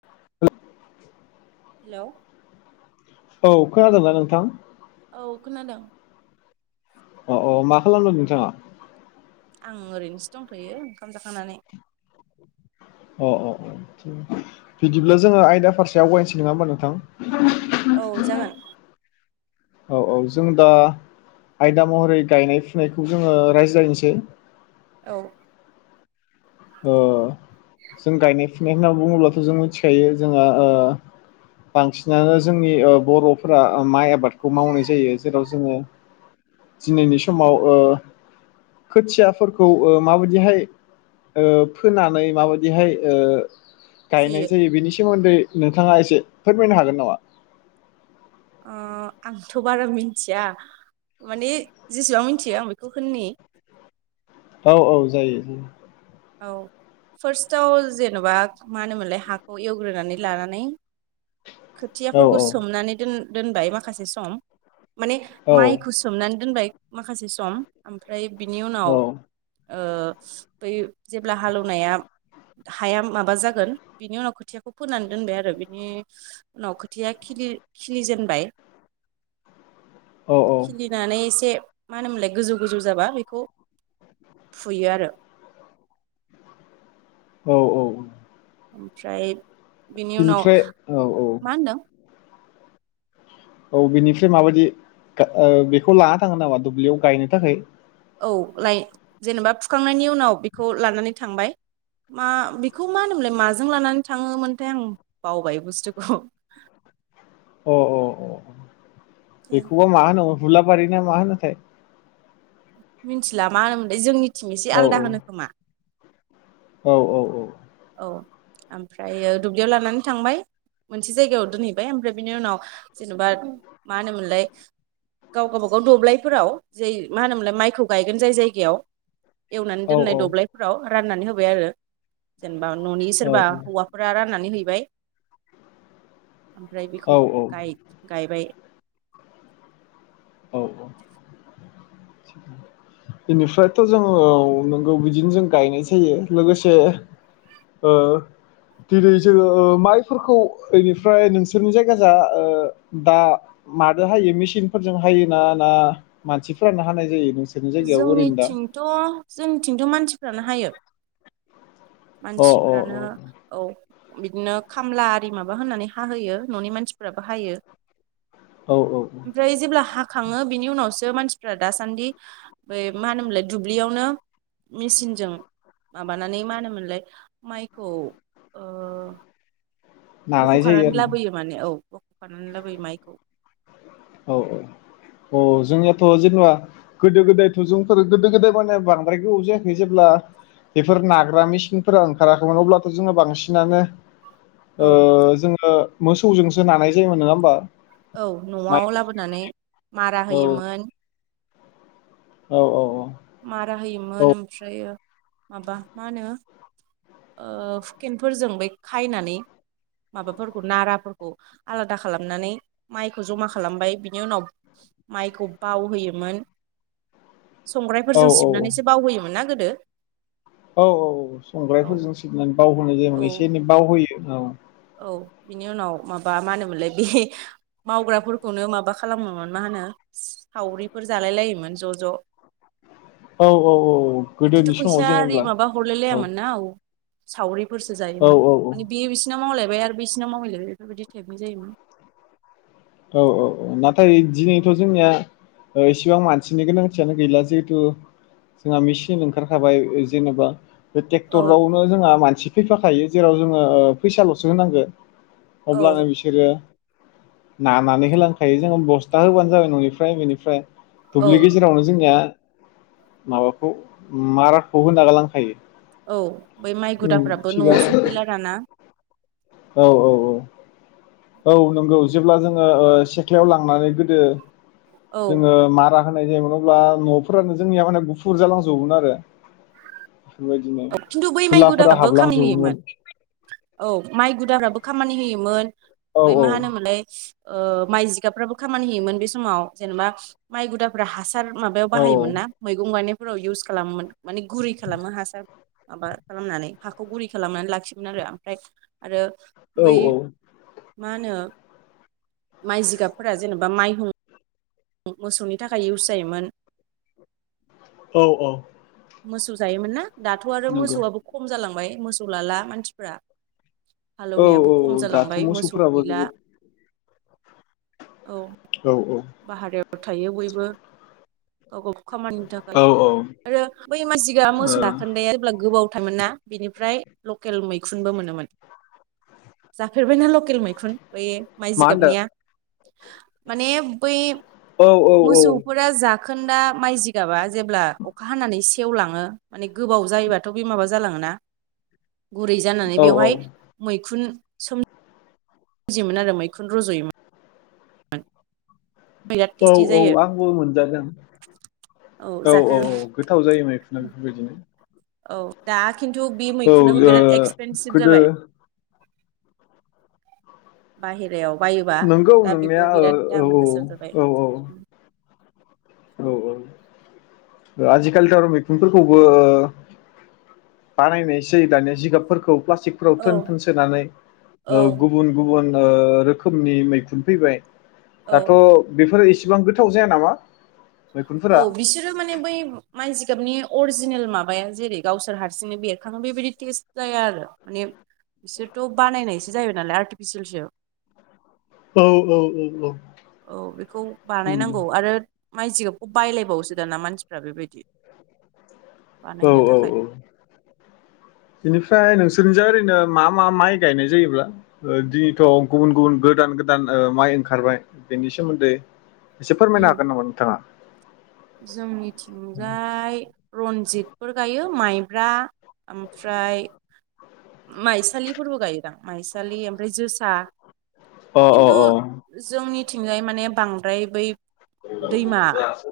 [inaudible] Hello औ खोनादोंना नोंथां। औ खोनादों। अ अ मा खालामदों नोंथाङा? आं ओरैनोसो दंथ'यो ओंखाम जाखांनानै। अ अ अ बिदिब्ला जोङो आयदा फारसे आवगायनोसै नङा होमबा नोंथां। औ जागोन। औ औ जों दा आयदा महरै गायनाय फुनायखौ जोङो राय्लायनोसै। औ जों गायनाय फुनाय होनना बुङोब्लाथ' जों मिथिखायो जोंहा बांसिनानो जोंनि बर'फोरा माइ आबादखौ मावनाय जायो जेराव जोङो दिनैनि समाव खोथियाफोरखौ माबायदिहाय ओ फोनानै माबायदिहाय गायनाय फुयो जायो बेनि सोमोन्दै नोंथाङा एसे फोरमायनो हागोन नामा आंथ' बारा मिथिया माने जेसेबां मिथियो आं बेखौ होननि। औ औ जायो जायो। औ फार्स्टआव जेन'बा मा होनोमोनलाय हाखौ एवग्रोनानै लानानै औ औ खोथियाफोरखौ सोमनानै दोन दोनबाय माखासे सम। माने औ माइखौ सोमनानै दोनबाय। माखासे सम ओमफ्राय। बिनि उनाव। ओ दै जेब्ला हालौवनाया हाया माबा जागोन बिनि उनाव खोथियाखौ फोनानै दोनबाय आरो बिनि उनाव खोथिया खिलि जेनबाय। औ खिलिनानै एसे। मा होनोमोनलाय गोजौ गोजौ जाबा बेखौ फुयो आरो। औ औ ओमफ्राय। बिनि उनाव बिनिफ्राय औ औ। मा होनदों औ बेनिफ्राय माबायदि बेखौ लाना थाङो नामा दुब्लियाव गायनो थाखाय। औ जेनेबा फुखांनायनि उनाव बेखौ लानानै थांबाय मा बेखौ मा होनोमोनलाय माजों लानानै थाङोमोनथाय आं बावबाय बुस्थुखौ अ औ औ। बेखौबा मा होनो भुला बारिना मा होनोथाय मिथिला मा होनोमोनलै जोंनि थिं एसे औ आलादा होनो खोमा औ औ औ औ ओमफ्रायो दुब्लियाव लानानै थांबाय मोनसे जायगायाव दोनहैबाय ओमफ्राय बिनि उनाव जेनबा मा होनोमोनलाय गाव गावबागाव दब्लायफोराव जै मा होनोमोनलाय माइखौ गायगोन जाय जायगायाव एवनानै औ दोननाय दब्लायफोराव राननानै होबाय आरो। बा न'नि औ सोरबा हौवाफोरा राननानै है बाय ओमफ्राय औ बेखौ औ औ गाय-गायबाय औ औ बेनिफ्रायथ' जोङो नोंगौ बिदिनो जों गायनाय जायो लोगोसे ओ दिनै जोङो माइफोरखौ बेनिफ्राय नोंसोरनि जायगा जों ओ दा माजों हायो मेसिनफोर जों हायोना ना मानसिफोरानो हानाय जायो नोंसोरनि जायगायाव ओरैनो दा? जोंनिथिंथ' जोंनिथिंथ' मानसिफ्रानो हायो। अ अ मानसिफ्रानो अ औ बिदिनो खामला आरि माबा होननानै हाहोयो न'नि मानसिफोराबो हायो। औ औ ओमफ्राय जेब्ला हा खाङो बिनि उनावसो मानसिफ्रा दासान्दि बे मा होनोमोनलाय दुब्लियावनो मेसिनजों माबानानै मा होनोमोनलाय माइखौ ओ नानाय जायो बख'खानानै आरोना लाबोयो माने औ बख'खानानै लाबोयो माइखौ। औ औ औ जोंनियाथ' जेनेबा गोदो गोदायथ' जोंफोर गोदो गोदाय माने बांद्राय गोबाव जायाखै जेब्ला बेफोर नाग्रा मेसिनफोरा ओंखाराखैमोन अब्लाथ' जोङो बांसिनानो औ ओ जोङो मोसौजोंसो नानाय जायोमोन नङा होमबा? औ माइ न'आव लाबोनानै। मारा औ होयोमोन। औ औ औ मारा होयोमोन ओमफ्राय माबा मा होनो ओ हुकेनफोरजों बै खायनानै माबाफोरखौ नाराफोरखौ आलादा खालामनानै माइखौ जमा खालामबाय बिनि उनाव माइखौ बावहोयोमोन औ संग्राइफोरजों औ औ सिबनानैसो बावहोयोमोन ना गोदो? औ औ औ औ संग्रायफोरजों सिबनानै बावहोनो औ जाय एसे एनै बावहोयो औ औ बिनि उनाव माबा मा होनोमोनलाय बे मावग्राफोरखौनो माबा खालामोमोन मा होनो सावरिफोर जालाय लायोमोन ज' ज' औ औ औ बिदिथ' गोदोनि समाव फैसा जेनेबा औ सावरि फोरसो औ जायोमोन औ माने बे [unintelligible] बिसिनाव मावलायबाय आरो बिसिनाव मावलायलायबाय बेफोरबायदि टाइपनि जायोमोन। औ औ औ नाथाय दिनैथ' जोंनिया इसिबां मानसिनि गोनांथियानो गैला जिहेथु जोंहा मेसिन ओंखारखाबाय जेनेबा बे औ ट्रेक्टरावनो जोंहा मानसि फैफाखायो जेराव जोङो फैसाल'सो होनांगौ औ अब्लानो बिसोरो नानानै होलांखायो जोङो बस्था होबानो जाबाय न'निफ्राय बेनिफ्राय औ दुब्लि गेजेरावनो जोंनिया माबाखौ मा राखौ होना गालांखायो। औ। बै माइ उम गुदाफ्राबो न'आव थिगानो सफैला दाना औ औ औ औ नंगौ जेब्ला जोङो सेथलायाव लांनानै गोदो। औ जोङो मारा होनाय जायोमोन अब्ला न'फोरानो जोंनिया माने गुफुर जालांजोबोमोन आरो। बेफोरबायदिनो खिन्थु बै माइ थुलाफोरा [unintelligible] बो हाबलांजोबोमोन खामिहैयोमोन औ माइ गुद बो खामानि होयोमोन। औ बै मा औ होनोमोनलाय माइ जिगाबफ्राबो खामानि होयोमोन बे समाव जेनेबा माइ गुदाफ्रा हार माबायाव औ बाहायोमोन ना मैगं गायनाय इउस खालामोमोन माने गुरै खालामो हासार माबा खालामनानै हाखौ गुरै खालामनानै लाखियोमोन आरो ओमफ्राय आरो औ बै औ मा होनो माइ जिगाबफोरा जेनेबा माइ हुं मोसौनि थाखाय इउस जायोमोन। औ औ मोसौ जायोमोन ना दाथ' आरो नंगौ मोसौआबो खम जालाङो मोसौ लाला मानसिफोरा औ औ औ दाथ' मोसौफोराबो गैला जोबोद औ औ औ भारायाव थायो बयबो गाव गावखौ खामानिनि थाखाय औ ओ आरो बै मानसिआ मोसौ खोन्दाया जेब्ला गोबाव हथायमोन ना बिनिफ्राय लकेल मैखुनबो मोनोमोन जाफेरबायना लकेल मैखुन। बै माइ मा होनदों जिगाबनिया माने बोय औ औ मोसौफोरा जा खोनदा माइ जिगाबा जेब्ला अखा हानानै सेवलाङो माने गोबाव जायोबाथ' बे माबा जालाङोना। गुरै जानानै औ बेवहाय मैखुन। सम जियोमोन आरो मैखुन रज'योमोन। [unintelligible] बिराद औ टेस्टि औ जायो आंबो मोनजादों। औ औ औ गोथाव जायो मैखुना बेफोरबायदिनो। औ दा खिन्थु बि औ मैखुनाबो बिराद ओ एक्सपेनसिभ गोदो जाबाय। बाहेरायाव। बायोबा नंगौ दा नोंनाया बेबो बिराद ओ दाम गोसा औ जाबाय औ उम औ औ। औ आजिखालिथ' आरो मैखुनफोरखौबो ओ बानायनायसै दानिया जिगाबफोरखौ प्लास्टिकफोराव औ थोन-थोन सोनानै ओ औ गुबुन गुबुन ओ रोखोमनि मैखुन फैबाय। औ दाथ' बेफोर इसे एसेबां गोथाव जाया नामा? औ मैखुनफोरा बिसोरो माने बै माइ जिगाबनि अरजिनेल माबाया जेरै- गावसोर हारसिंनो बेरखाङो बेबायदि टेस्ट जाया आरो माने बिसोरो बानायनायसो जाहैबाय नालाय आर्टिफिसियेलसो। औ औ औ औ। औ बेखौ बानायनांगौ आरो माइ जिगाब खौ बायलायबावोसो दाना मानसिफ्रा बेबायदि। औ बानायनो औ थाखाय औ। बेनिफ्राय नोंसोरनिजा ओरैनो मा मा माइ गायनाय जायोब्ला दिनैथ' गुबुन गुबुन गोदान गोदान ओ माइ ओंखारबाय बेनि सोमोन्दै। एसे उम फोरमायनो हागोन नामा नोंथाङा? जोंनिथिंजाय रन्जित। फोर गायो माइब्रा ओमफ्राय माइसालिफोरबो गायोदां माइसालि ओमफ्राय जोसा। अ अ खिन्थु जोंनि थिंजाय माने बांद्राय बै दैमा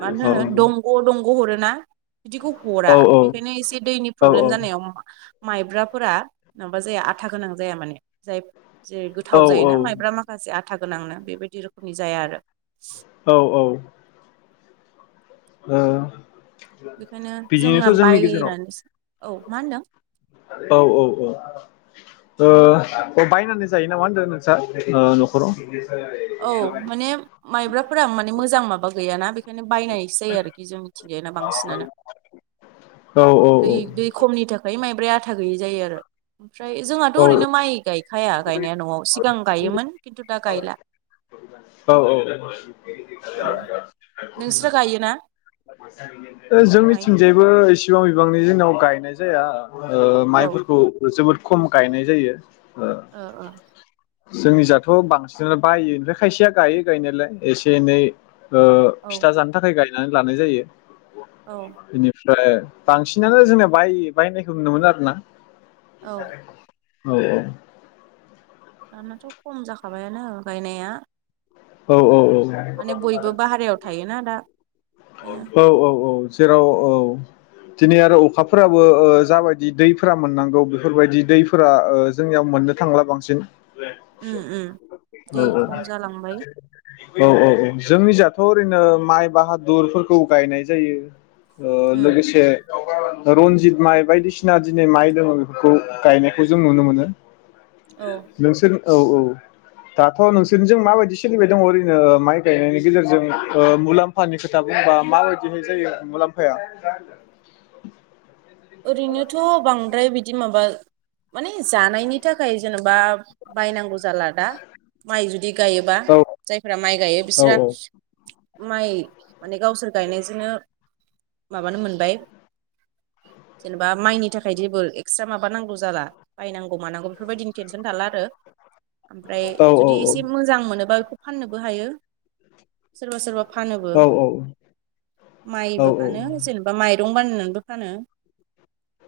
मा अ होनो दंग' दं। ग' हरोना? बिदिखौ औ हरा बेखायनो एसे दैनि प्रब्लेम जानायाव मा माइब्राफोरा। नङाबा जाया आथा गोनां जाया माने जाय जेरै गोथाव औ जायोना माइब्रा माखासे आ आथा गोनांनो बेबायदि रोखोमनि जाया आरो। औ औ। ओ बेखायनो जोंना बायनानैसो औ मा होनदों। औ औ औ। ओ बायनानै जायो नामा होनदों नोंस्रा न'खराव? औ माने माइब्राफोरा माने मोजां माबा गैयााना बेखायनो बायनायसो जायो आरोखि जों मिथिंजाय ना बांसिनानो। औ औ दै दै खमनि थाखाय माइ ओमफ्राय आथा गैयि जायो आरो। ओमफ्राय जोंहाथ' औ ओरैनो माइ गाय खाया गायनाया न'आव सि सिगं गायोमोन खिन्थु दा गायला। औ औ। ओ औ नोंस्रा गायोना माइ जोंनिथिंजायबो एसे बिबां बिबांनि जोंनाव गायनाय जाया। औ ओ माइफोरखौ जोबोद खम गायनाय जायो। ओ औ औ। जोंनि जाथ' बांसिनानो बायो ओमफ्राय खायसेया गायो गायनायालाय एसे एनै। औ फिथा जानो थाखाय गायो। नानै लानाय जायो। औ। ओमफ्राय बांसिनानो जोंना बाय बायनायखौ नुनोमोन आरोना। औ [unintelligible] औ औ। दानाथ' खम जाखाबायानो गायनाया।। औ औ औ। माने बयबो बाहेरायाव थायोना दा बेनो। औ औ औ जेराव औ दिनै आरो अखाफोराबो जाबायदि दैफोरा मोननांगौ बेफोरबायदि दैफोरा जोंनियाव मोननो थांला बांसिन। उ उम औ दै खम जालांबाय। [inaudible] औ औ औ जोंनि जाथ' ओरैनो माइ बाहादुरफोरखौ गायनाय जायो ओ उम लोगोसे रनजित माइ बायदिसिना दिनै माइ दङो बेफोरखौ गायनायखौ जों नुनो मोनो औ नोंसोर औ औ दाथ' नोंसोरनिजों माबायदि सोलिबाय दङ ओरैनो माइ गायनायनि गेजेरजों ओ मुलाम्फानि खोथा बुंबा माबायदिहाय जायो मुलाम्फाया ओरैनोथ' बांद्राय बिदि माबा माने जानायनि थाखाय जेनेबा बायनांगौ जाला दा माइ जुदि गायोबा औ जायफ्रा माइ गायो औ बिस्रा औ माइ माने गावसोर गायनायजोंनो माबानो मोनबाय जेनेबा माइनि थाखाय जेबो एक्सट्रा माब नांगौ जाला बायनांगौ मानांगौ बेफोरबायदिनि टेनसन थाला आरो ओमफ्राय औ जुदि एसे मोजां मोनोबा फाननोबो हायो सोरबा सोरबा फानोबो औ माइबो फानो औ जेनेबा माइ दंबानो नोंबो फानो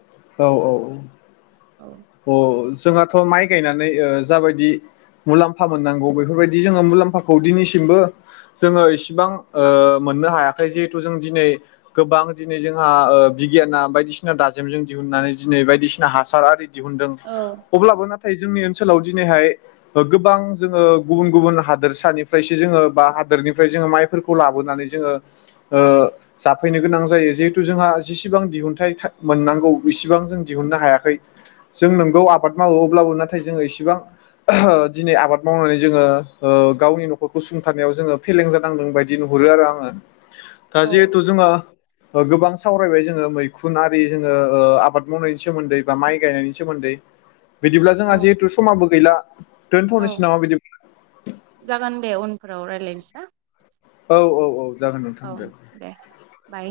औ औ अ जोंहाथ' माइ गायनानै ओ जाबायदि मुलाम्फा मोननांगौ बेफोरबायदि जोङो मुलाम्फाखौ दिनैसिमबो जोङो इसिबां ओ मोननो हायाखै जिहेथु जों दिनै गोबां दिनै जोंहा ओ बिगियाना बायदिसिना दाजेमजों दिहुननानै दिनै बायदिसिना हासार आरि दिहुनदों औ अब्लाबो ना थाय जोंनि ओनसोलाव दिनैहाय ओ गोबां जोङो गुबुन गुबुन हादोरसानिफ्रायसो जोङो बा हादोरनिफ्राय जोङो माइफोरखौ लाबोनानै जोङो ओ जाफैनो गोनां जायो जिहेथु जोंहा जिसेबां दिहुनथाइ मोननांगौ इसिबां जों दिहुननो हायाखै जों नोंगौ आबाद मावो अब्लाबो नाथाय जोङो इसिबां दिनै आबाद मावनानै जोङो ओ गावनि न'खरखौ सुंथानायाव जोङो फेलें जानांदों बायदि नुहरो आरो आङो दा औ जिहेथु जोङो ओ गोबां सावरायबाय जोङो मैखुनारि जोङो ओ आबाद मावनायनि सोमोन्दै बा माइ गायनायनि सोमोन्दै बिदिब्ला औ जोंहा जिहेतु समाबो गैला औ दोनथ'नोसै नामा बिदि जागोन दे उन फोराव रायलायनोसै ना औ औ औ जागोन औ नोंथां दे बाय